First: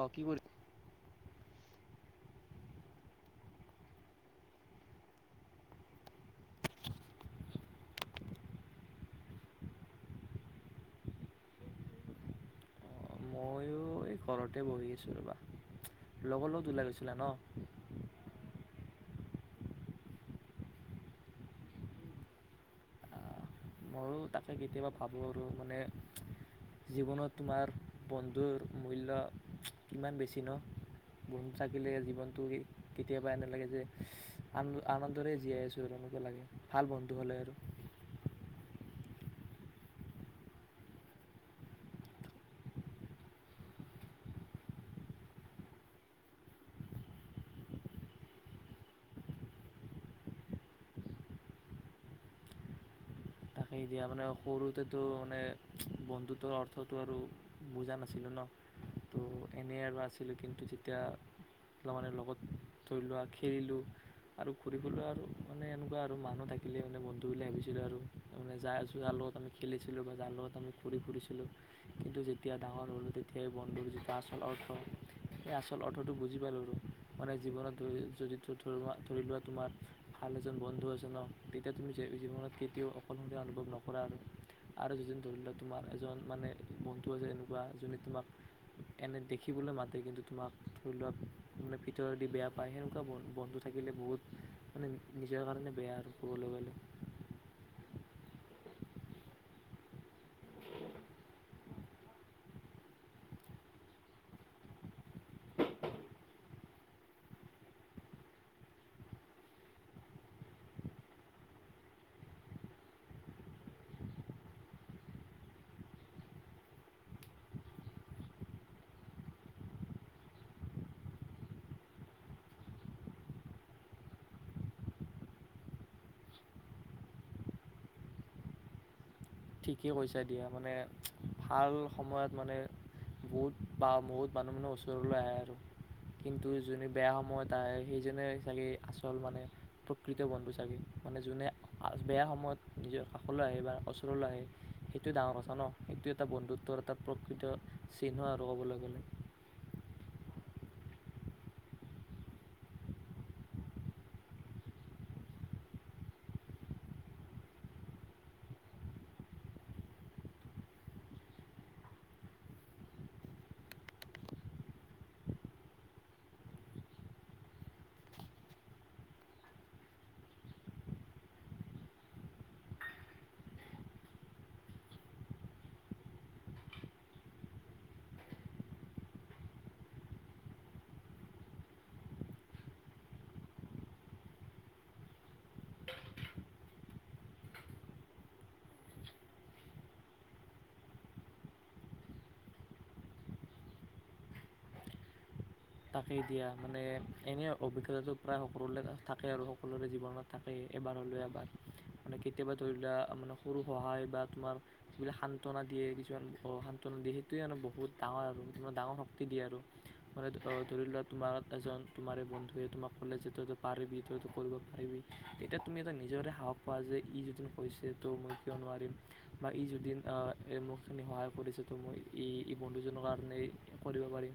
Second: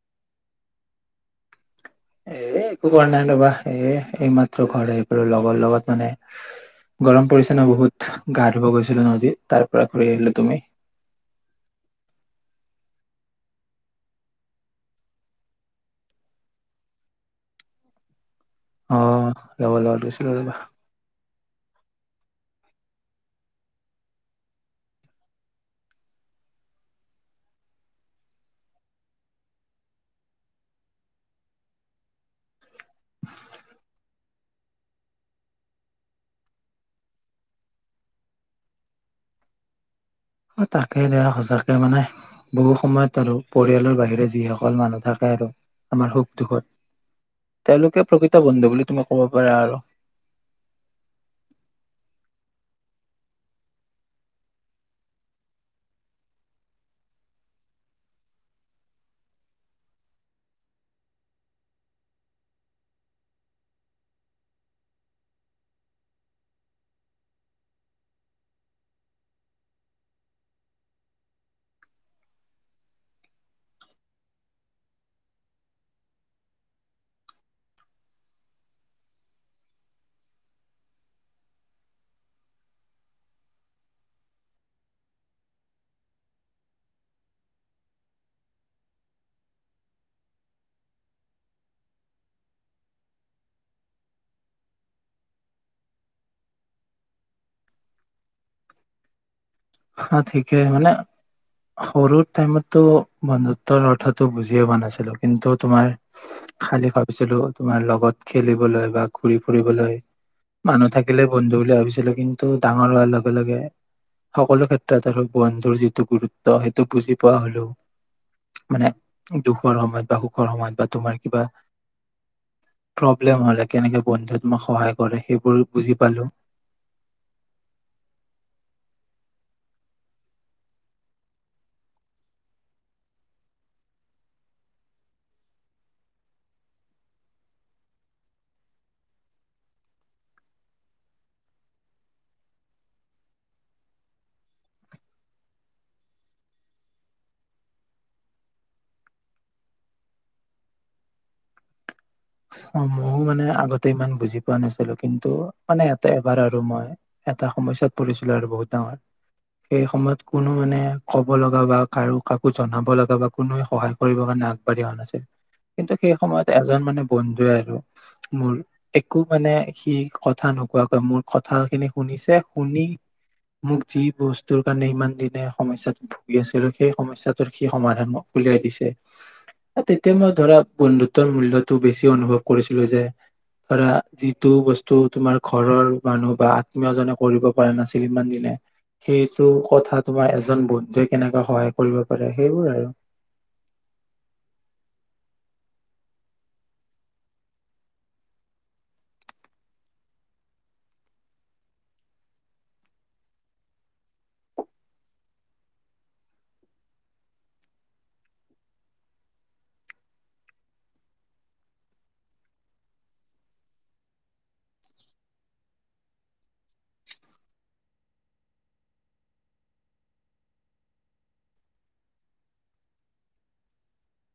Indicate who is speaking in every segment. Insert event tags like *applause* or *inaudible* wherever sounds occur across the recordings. Speaker 1: অহ কি কৰি *unintelligible*
Speaker 2: এয়ে একো কৰা নাই ৰৱা, এই মাত ঘৰৰ আহি পালো লগৰ লগত মানে, গৰম পৰিছ ন বহুত গা ধুব গৈছিলো নদীত তাৰ পৰা ঘূৰি আহিলো তুমি?
Speaker 1: ময়ো এই ঘৰতে বহি আছোঁ ৰ'বা, লগৰ লগত ওলাই গৈছিলা ন-?
Speaker 2: অ লগৰ লগত গৈছিলো ৰ'বা,
Speaker 1: আহ ময়ো তাকে কেতিয়াবা ভাবোঁ আৰু মানে জীৱনত তোমাৰ বন্ধুৰ মূল্য কিমান বেছি ন? বন্ধু থাকিলে জীৱনটো কেতিয়াবা এনে লাগে যে আন আনন্দৰেই জীয়াই আছোঁ আৰু এনকা লাগে ভাল বন্ধু হ'লে আৰু
Speaker 2: তাকে নে সচাকৈ মানে বহু সময় পালো পৰিয়ালৰ বাহিৰে যিসকল মানুহ থাকে আৰু আমাৰ সুখ দুখত, তেওঁলোকে প্ৰকৃত বন্ধু বুলি তুমি কব পাৰা আৰু
Speaker 1: সে দিয়া মানে সৰুতেতো মানে বন্ধুতৰ অৰ্থটো আৰু বুজা নাছিলোঁ ন। তো এনেই আৰু আছিলোঁ কিন্তু যেতিয়া লগৰে লগত ধৰি লোৱা খেলিলোঁ আৰু ঘূৰি বলৈ আৰু মানে এনেকুৱা আৰু মানুহ থাকিলে মানে বন্ধু বুলি ভাবিছিলোঁ আৰু তাৰমানে যাৰ জালত আমি খেলিছিলোঁ বা যাৰ লগত আমি ঘূৰি ফুৰিছিলোঁ কিন্তু যেতিয়া ডাঙৰ হ'লোঁ তেতিয়া এই বন্ধুৰ যিটো আচল অৰ্থ, সেই আচল অৰ্থটো বুজি পালোঁ আৰু। মানে জীৱনত ধৰি যদি ধ ধৰি লোৱা তোমাৰ ভাল এজন বন্ধু আছে ন তেতিয়া তুমি জীৱনত কেতিয়াও সকলশৰীয়া অনুভৱ নকৰা আৰু আৰু যিদিন ধৰি লোৱা তোমাৰ এজন মানে বন্ধু আছে এনেকুৱা যোনে তোমাক এনে দেখিবলৈ মাতে কিন্তু তোমাক ধৰি লোৱা মানে ভিতৰেদি বেয়া পায় সেনেকুৱা বন্ধু থাকিলে বহুত মানে নিজৰ কাৰণে বেয়া আৰু ক'বলৈ গ'লে
Speaker 2: সা ঠিকেই মানে সৰু টাইমতটো বন্ধুত্বৰ অৰ্থটো বুজিয়ে পোৱা নাছিলো কিন্তু তোমাৰ খালি ভাবিছিলো তোমাৰ লগত খেলিবলৈ বা ঘুৰি ফুৰিবলৈ মানুহ থাকিলে বন্ধু বুলি ভাবিছিলো। কিন্তু ডাঙৰ হোৱাৰ লগে লগে সকলো ক্ষেত্ৰত সক বন্ধুৰ যিটো গুৰুত্ব সেইটো বুজি পোৱা হলো। মানে দুখৰ সময়ত সুখৰ সময়ত বা তোমাৰ কিবা প্ৰব্লেম হলে কেনেকে বন্ধুৱে তোমাক সহায় কৰে সেইবোৰ বুজি পালো,
Speaker 1: ঠিকেই কৈছা দিয়া মানে ভাল সময়ত মানে বহুত বা বহুত মানুহ মানে ওচৰলৈ আহে আৰু কিন্তু যোনে বেয়া সময়ত আহে সেইজনে চাগে আচল মানে প্ৰকৃত বন্ধু চাগে। মানে যোনে বেয়া সময়ত নিজৰ কাষলৈ আহে বা ওচলৈ আহে সেইটোৱে ডাঙৰ কথা ন সেইটো এটা বন্ধুত্বৰ এটা প্ৰকৃত চিহ্ন আৰু ক'বলৈ গ'লে
Speaker 2: অ ময়ো মানে আগতে ইমান বুজি পোৱা নাছিলো কিন্তু মানে এটা এবাৰ আৰু মই এটা সমস্যাত পৰিছিলো আৰু বহুত ডাঙৰ সেই সময়ত কোনো মানে কব লগা বা কাৰো কাকো জনাব লগা বা কোনোৱ সহায় কৰিব কাৰণে আগবাঢ়ি অহা নাছিল। কিন্তু সেই সময়ত এজন মানে বন্ধুৱে আৰু মোৰ একো মানে সি কথা নোকোৱাকৈ মোৰ কথা খিনি শুনিছে, শুনি মোক যি বস্তুৰ কাৰণে ইমান দিনে সমস্যাত ভুগি আছিলো, সেই সমস্যাটোৰ সি সমাধানো উলিয়াই দিছে তেতিয়া মই ধৰা বন্ধুতৰ মূল্য টো বেছি অনুভৱ কৰিছিলো যে, ধৰা যিটো বস্তু তোমাৰ ঘৰৰ মানুহ বা আত্মীয়জনে কৰিব পৰা নাছিল ইমান দিনে সেইটো কথা তোমাৰ এজন বন্ধুৱে কেনেকে সহায় কৰিব পাৰে সেইবোৰ আৰু।
Speaker 1: তাকেই দিয়া মানে এনেই অভিজ্ঞতাটো প্ৰায় সকলোৰে থাকে আৰু সকলোৰে জীৱনত থাকেই এবাৰ হ'লেও এবাৰ। মানে কেতিয়াবা ধৰি লোৱা মানে সৰু সহায় বা তোমাৰ যিবিলাক সান্তনা দিয়ে কিছুমান সান্তনা দিয়ে সেইটোৱে মানে বহুত ডাঙৰ আৰু তে ডাঙৰ শক্তি দিয়ে আৰু মানে ত ধৰি লোৱা তোমাক এজন তোমাৰ এই বন্ধুৱে তোমাক ক'লে যে তইতো পাৰিবি তইতো কৰিব পাৰিবি তেতিয়া তুমি তাক নিজৰে সাহস পোৱা যে ই যদিন কৈছে ত' মই কিয় নোৱাৰিম বা ই যদিন মোকখিনি সহায় কৰিছে তো মই ই বন্ধুজনৰ কাৰণে কৰিব পাৰিম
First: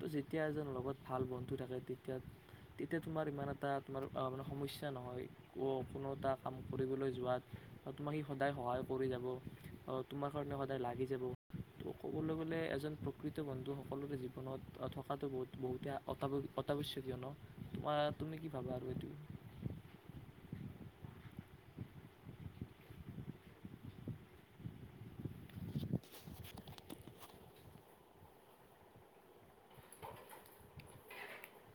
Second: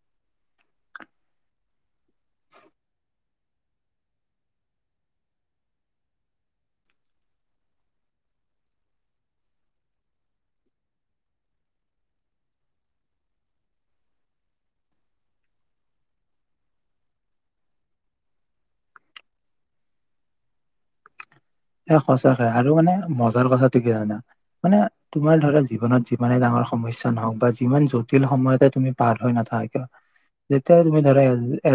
Speaker 1: ত' যেতিয়া এজন লগত ভাল বন্ধু থাকে তেতিয়া তেতিয়া তোমাৰ ইমান এটা তোমাৰ মানে সমস্যা নহয় ক কোনো এটা কাম কৰিবলৈ যোৱাত তোমাক সি সদায় সহায় কৰি যাব তোমাৰ কাৰণে সদায় লাগি যাব ত' ক'বলৈ গ'লে এজন প্ৰকৃত বন্ধু সকলোৰে জীৱনত থকাটো বহুতে অতাৱশ্যকীয় ন তোমাৰ তুমি কি ভাবা আৰু এইটো
Speaker 2: এ সঁচাকে হয় আৰু মানে মজাৰ কথাটো কি জানা মানে তোমাৰ ধৰা জীৱনত যিমানে ডাঙৰ সমস্যা নহওক বা যিমান জটিল সময়তে তুমি পাৰ হৈ নাথাক কিয় যেতিয়া তুমি ধৰা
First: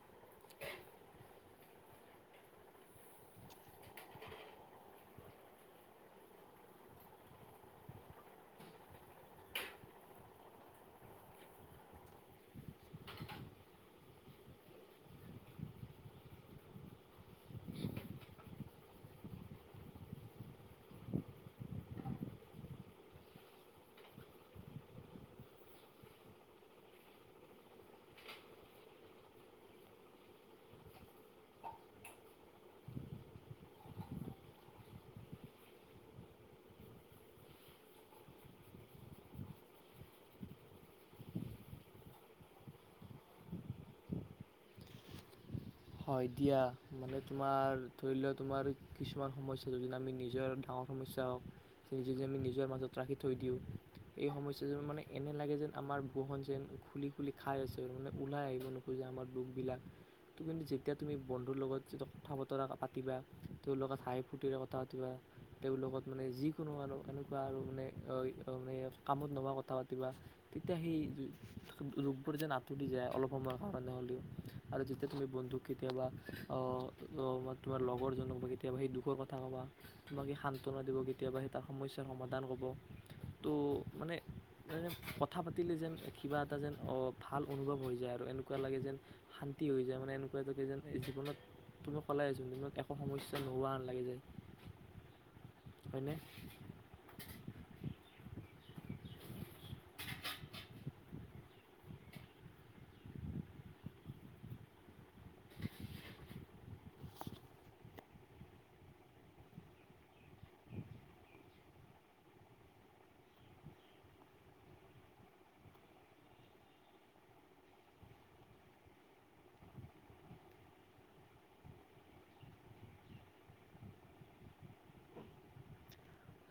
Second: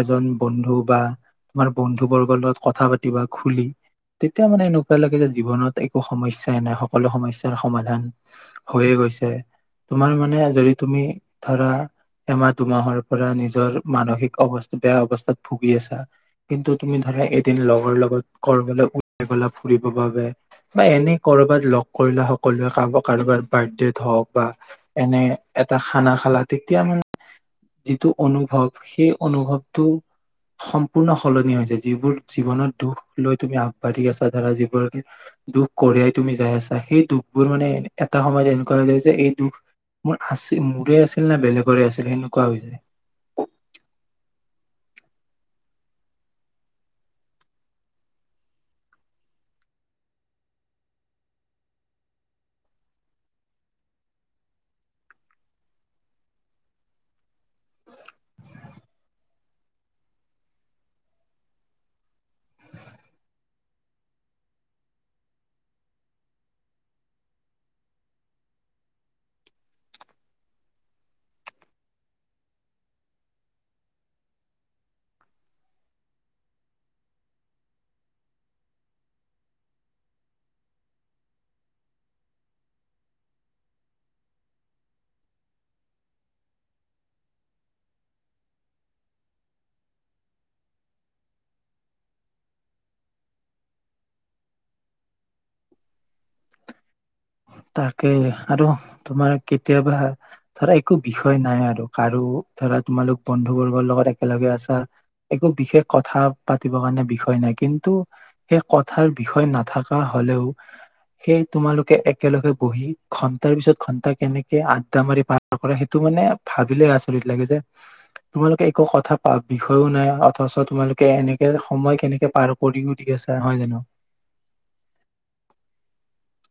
Speaker 2: এজন বন্ধু বা তোমাৰ বন্ধু বৰ্গৰ লগত কথা পাতি বা খুলি তেতিয়া মানে এনো কিবা লাগে যে জীৱনত একো সমস্যাই নাই সকলো সমস্যাৰ সমাধান হৈয়ে গৈছে, তোমাৰ মানে যদি তুমি ধৰা এমাহ দুমাহৰ পৰা নিজৰ মানসিক অৱস্থা বেয়া অৱস্থাত ভুগি আছা কিন্তু তুমি ধৰা এদিন লগৰ লগত কৰ্মলৈ উলাই গলা ফুৰিব বাবে বা এনে কৰবাত লগ কৰিলা সকলোৱে কাৰব কাৰোবাৰ বাৰ্থডেত হওক বা এনে এটা খানা খালা তেতিয়া মানে যিটো অনুভৱ সেই অনুভৱটো সম্পূৰ্ণ সলনি হৈছে যিবোৰ জীৱনত দুখ লৈ তুমি আগবাঢ়ি আছা ধৰা যিবোৰ দুখ কঢ়িয়াই তুমি যাই আছা সেই দুখবোৰ মানে এটা সময়ত এনেকুৱা হৈ যায় যে এই দুখ মোৰ আছিল মোৰে আছিল নে বেলেগৰে আছিল সেনেকুৱা হৈ যায়।
Speaker 1: হয় দিয়া মানে তোমাৰ ধৰি লোৱা তোমাৰ কিছুমান সমস্যা যদি আমি নিজৰ ডাঙৰ সমস্যা হওক নি আমি নিজৰ মাজত ৰাখি থৈ দিওঁ এই সমস্যা যোৰ মানে এনে লাগে যেন আমাৰ বুখন যেন খুলি খুলি খাই আছে মানে ওলাই আহিব নোখোজে আমাৰ দুখবিলাক ত কিন্তু তেতিয়া তুমি বন্ধুৰ লগত যেতিয়া কথা বতৰা পাতিবা তেওঁৰ লগত হাই ফূৰ্তিৰে কথা পাতিবা তেওঁৰ লগত মানে যিকোনো আৰু এনেকুৱা আৰু মানে মানে কামত নোহোৱা কথা পাতিবা তেতিয়া সেই ৰোগবোৰ যে আঁতৰি যায় অলপ সময়ৰ কাৰণে হ'লেও আৰু যেতিয়া তুমি বন্ধু কেতিয়াবা তোমাৰ লগৰজনক বা কেতিয়াবা সেই দুখৰ কথা ক'বা তোমাক সেই শান্তনা দিব কেতিয়াবা সেই তাৰ সমস্যাৰ সমাধান ক'ব ত' মানে কথা পাতিলে যেন কিবা এটা যেন ভাল অনুভৱ হৈ যায় আৰু এনেকুৱা লাগে যেন শান্তি হৈ যায় মানে কিবা যদি যে জীৱনত তুমি কলাইচোন তুম একো সমস্যা নোহোৱা লাগি যায় হয়নে
Speaker 2: তাকে আৰু তোমাৰ কেতিয়াবা ধৰা একো বিষয় নাই আৰু কাৰো ধৰা তোমালোক বন্ধু বৰ্গৰ লগত একেলগে আছা একো বিশেষ কথা পাতিবৰ কাৰণে বিষয় নাই কিন্তু সেই কথাৰ বিষয় নাথকা হলেও সেই তোমালোকে একে একেলগে বহি ঘন্টাৰ পিছত ঘন্টা কেনেকে আড্ডা মাৰি পাৰ কৰা সেইটো মানে ভাবিলে আচৰিত লাগে যে তোমালোকে একো কথা বিষয়ও নাই অথচ তোমালোকে এনেকে সময় কেনেকে পাৰ কৰিও দি আছা হয় জানো।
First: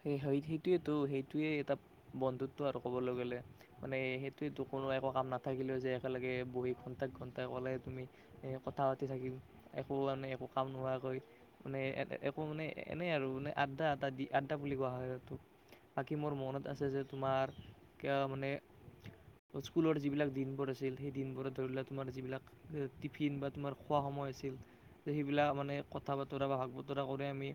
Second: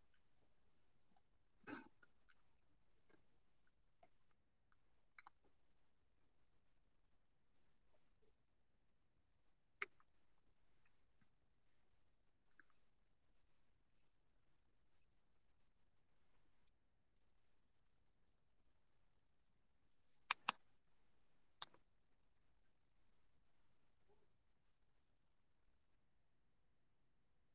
Speaker 1: সেই সেই সেইটোৱেতো সেইটোৱে এটা বন্ধুত্ব আৰু ক'বলৈ গ'লে মানে সেইটোৱেতো কোনো একো কাম নাথাকিলেও যে একেলগে বহি ঘণ্টা ঘণ্টা ক'লে তুমি কথা পাতি থাকিম একো মানে একো কাম নোহোৱাকৈ মানে একো মানে এনেই আৰু মানে আদদা আ দি আ বুলি কোৱা হয় বাকী মোৰ মনত আছে যে তোমাৰ মানে স্কুলৰ যিবিলাক দিনবোৰ আছিল সেই দিনবোৰত ধৰি লোৱা তোমাৰ যিবিলাক টিফিন বা তোমাৰ খোৱা সময় আছিল সেইবিলাক মানে কথা বতৰা বা ভাগ বতৰা কৰি আমি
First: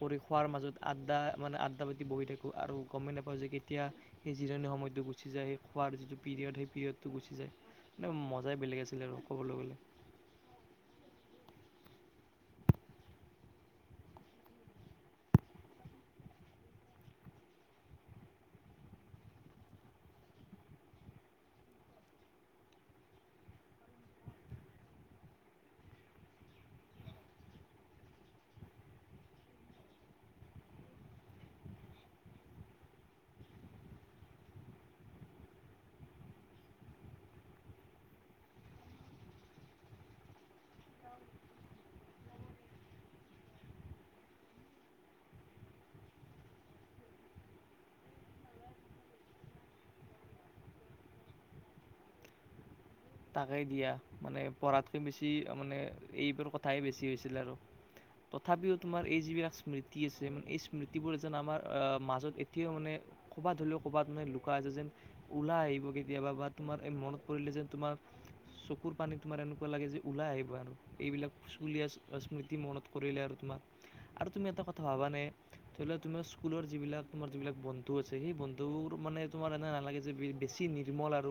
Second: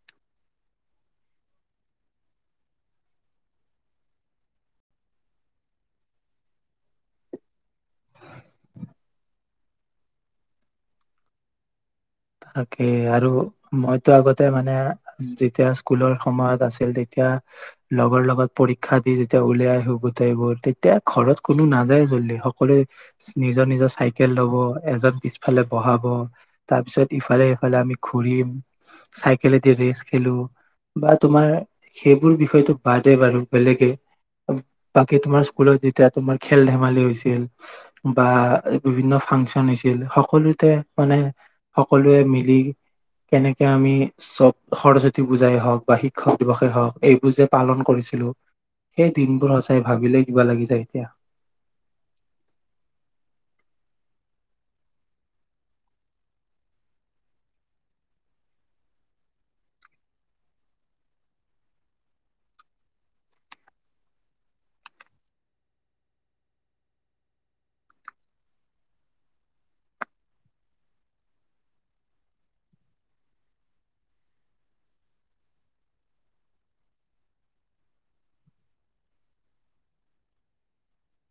Speaker 1: কৰি খোৱাৰ মাজত আড্ডা মানে আড্ডা পাতি বহি থাকোঁ আৰু গমেই নাপাওঁ যে কেতিয়া সেই জিৰণি সময়টো গুচি যায় সেই খোৱাৰ যিটো পিৰিয়ড সেই পিৰিয়ডটো গুচি যায় মানে মজাই বেলেগ আছিলে আৰু ক'বলৈ গ'লে
Speaker 2: তাকেই আৰু মইতো আগতে মানে যেতিয়া স্কুলৰ সময়ত আছিল তেতিয়া লগৰ লগত পৰীক্ষা দি যেতিয়া উলাই আহো গোটেইবোৰ তেতিয়া ঘৰত কোনো নাযায় জল্লি সকলোৱে নিজৰ নিজৰ চাইকেল লব এজন পিছফালে বহাব তাৰপিছত ইফালে সফালে আমি ঘুৰিম চাইকলেদি ৰেচ খেলো বা তোমাৰ সেইবোৰ বিষয়তো বাদে বাৰু বেলেগে বাকী তোমাৰ স্কুলত যেতিয়া তোমাৰ খেল ধেমালি হৈছিল বা বিভিন্ন ফাংচন হৈছিল সকলোতে মানে সকলোৱে মিলি কেনেকে আমি চব সৰস্বতী পূজাই হওক বা শিক্ষক দিৱসেই হওক এইবোৰ যে পালন কৰিছিলো সেই দিনবোৰ সঁচাই ভাবিলে কিবা লাগি যায় এতিয়া।
Speaker 1: তাকে দিয়া মানে পঢ়াতকৈ বেছি মানে এইবোৰ কথাইে বেছি হৈছিলে আৰু তথাপিও তোমাৰ এই যিবিলাক স্মৃতি আছে এই স্মৃতিবোৰ যেন আমাৰ মাজত এতিয়াও মানে ক'বাত ধৰিলেও ক'বাত মে লুকা আছে যেন ওলা আহিব কেতিয়াবা বা তোমাৰ মনত পৰিলে যেন তোমাৰ চকুৰ পানী তোমাৰ এনেকুৱা লাগে যে ওলাই আহিবা আৰু এইবিলাক স্কুলীয়া স্মৃতি মনত কৰিলে আৰু তোমাৰ আৰু তুমি এটা কথা ভাবা নে ধৰি লোৱা তোমাৰ স্কুলৰ যিবিলাকোমাৰ যিবিলাক বন্ধু আছে সেই বন্ধু মানে তোমাৰ এনে নালাগে যে বেছি নিৰ্মল আৰু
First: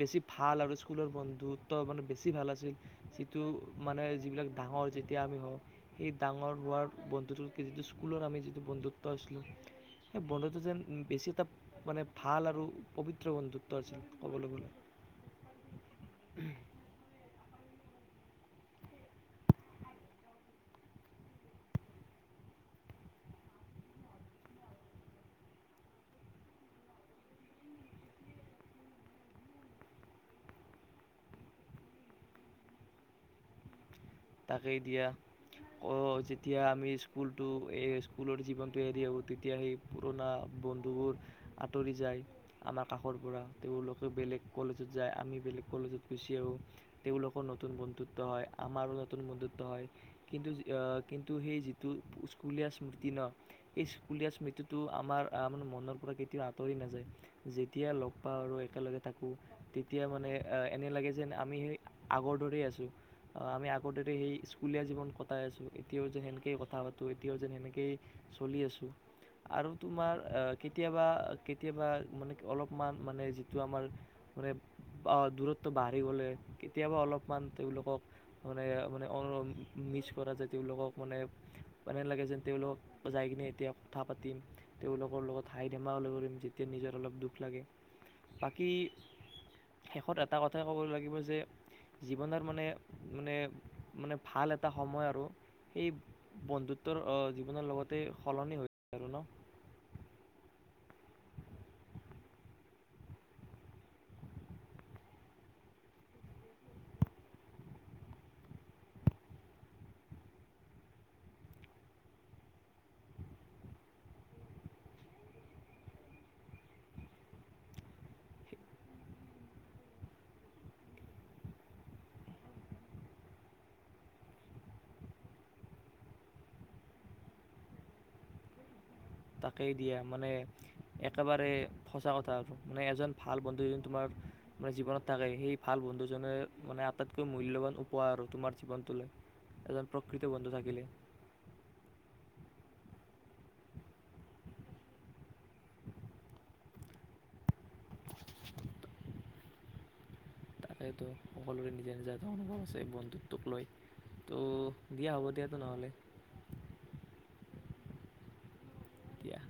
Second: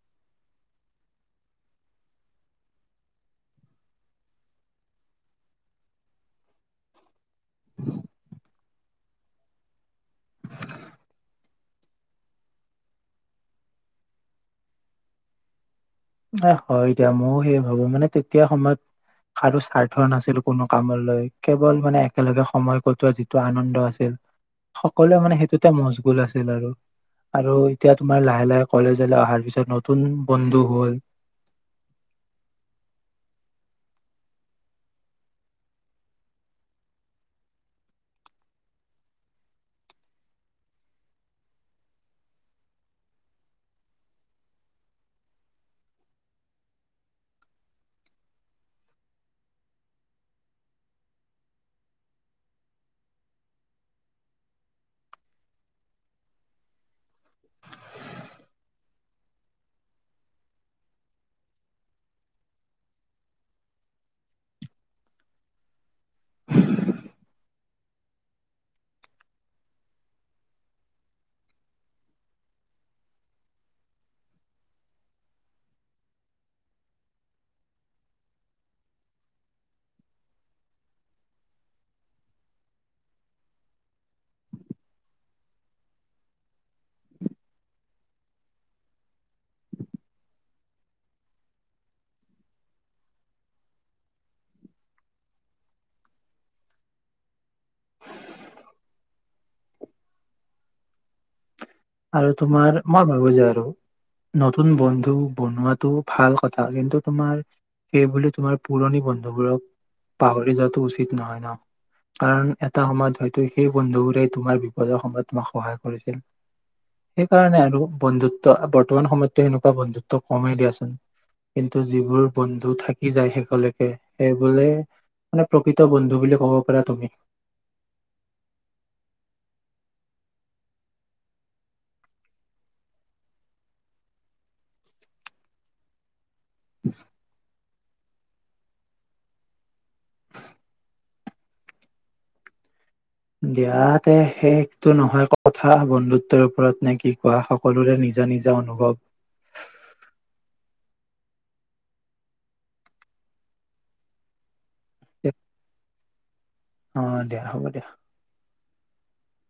Speaker 1: বেছি ভাল আৰু স্কুলৰ বন্ধুত্ব মানে বেছি ভাল আছিল যিটো মানে যিবিলাক ডাঙৰ যেতিয়া আমি হওঁ সেই ডাঙৰ হোৱাৰ বন্ধুটো যিটো স্কুলৰ আমি বন্ধুত্ব আছিল সেই বন্ধুত্ব যেন বেছি এটা মানে ভাল আৰু পবিত্ৰ বন্ধুত্ব আছিল ক'বলৈ গলে।
Speaker 2: এ হয় এতিয়া ময়ো সেই হব মানে তেতিয়া সময়ত কাৰো স্বাৰ্থ নাছিল কোনো কামলৈ কেৱল মানে একেলগে সময় কটোৱা যিটো আনন্দ আছিল সকলোৱে মানে সেইটোতে মছগুল আছিল আৰু আৰু এতিয়া তোমাৰ লাহে লাহে কলেজলৈ অহাৰ পিছত নতুন বন্ধু হল,
Speaker 1: তাকেই দিয়া অ যেতিয়া আমি স্কুলটো স্কুলৰ জীৱনটো এৰি আহো তেতিয়া সেই পোৰণা বন্ধুবোৰ আঁতৰি যায় আমাৰ কাষৰ পৰা তেওঁলোকে বেলেগ কলেজত যায় আমি বেলেগ কলেজত গুচি আহো তেওঁলোকৰ নতুন বন্ধুত্ব হয় আমাৰো কি কিন্তু সেই যিটো স্কুলীয়া স্মৃতি ন সেই স্কুলীয়া স্মৃতিটো আমাৰ আাৰ মনৰ পৰা কেতিয়াও আঁতৰি নাযায় যেতিয়া লগ পাওঁ আৰু একেলগে থাকোঁ তেতিয়া মানে এনে লাগে যেন আমি সেই আগৰ দৰেই আছোঁ আগৰে সেই স্কুলীয়া জীৱন কটাই আছোঁ এতিয়াও যেন সেনেকেইে কথা পাতো এতিয়াও যেন সেনেকেইয়ে চলি আছো আৰু তোমাৰ কেতিয়াবা কেতিয়াবা মানে অলপমান মানে যিটো আমাৰ মানে দূৰত্ব বাঢ়ি গ'লে কেতিয়াবা অলপমান তেওঁলোকক মানে মানে মিছ কৰা যে তেওঁলোকক মানে এনে লাগে যেন তেওঁলোকক যাই কিনে এতিয়া কথা পাতিম তেওঁলোকৰ লগত হাই ধেমালি কৰিম যেতিয়া নিজৰ অলপ দুখ লাগে বাকী শেষত এটা কথাই ক'ব লাগিব যে জীৱনৰত মানে মানে মানে ভাল এটা সময় আৰু সেই বন্ধুত্বৰ জীৱনৰ লগতে সলনি হৈ আৰু ন
Speaker 2: আৰু তোমাৰ মই ভাবো যে আৰু নতুন বন্ধু বনোৱাটো ভাল কথা কিন্তু তোমাৰ সেইবুলি তোমাৰ পুৰণি বন্ধুবোৰক পাহৰি যোৱাটো উচিত নহয় ন কাৰণ এটা সময়ত হয়তো সেই বন্ধুবোৰে তোমাৰ বিপদৰ সময়ত তোমাক সহায় কৰিছিল সেইকাৰণে আৰু বন্ধুত্ব বৰ্তমান সময়ততো সেনেকুৱা বন্ধুত্ব কমেই দিয়াচোন কিন্তু যিবোৰ বন্ধু থাকি যায় শেষলৈকে সেই বোলে মানে প্ৰকৃত বন্ধু বুলি ক'ব পাৰা তুমি
Speaker 1: তাকেই দিয়া মানে একেবাৰে সঁচা কথা আৰু মানে এজন ভাল বন্ধুজন তোমাৰ মানে জীৱনত থাকে সেই ভাল বন্ধুজনে মানে আটাইতকৈ মূল্যবান পোৱা আৰু তোমাৰ জীৱনটোলৈ এজন প্ৰকৃত বন্ধু থাকিলে
Speaker 2: দিয়াতে শেষটো নহয় কথা বন্ধুত্বৰ ওপৰত নে কি কোৱা সকলোৰে নিজা নিজা অনুভৱ
Speaker 1: সেইেটো সকলোৰে নিজে নিজা এটা অনুভৱ আছে বন্ধুত্বোক লৈ ত' দিয়া হ'ব দিয়াতো নহ'লে।
Speaker 2: অ দিয়া হ'ব দিয়া।
Speaker 1: দিয়া।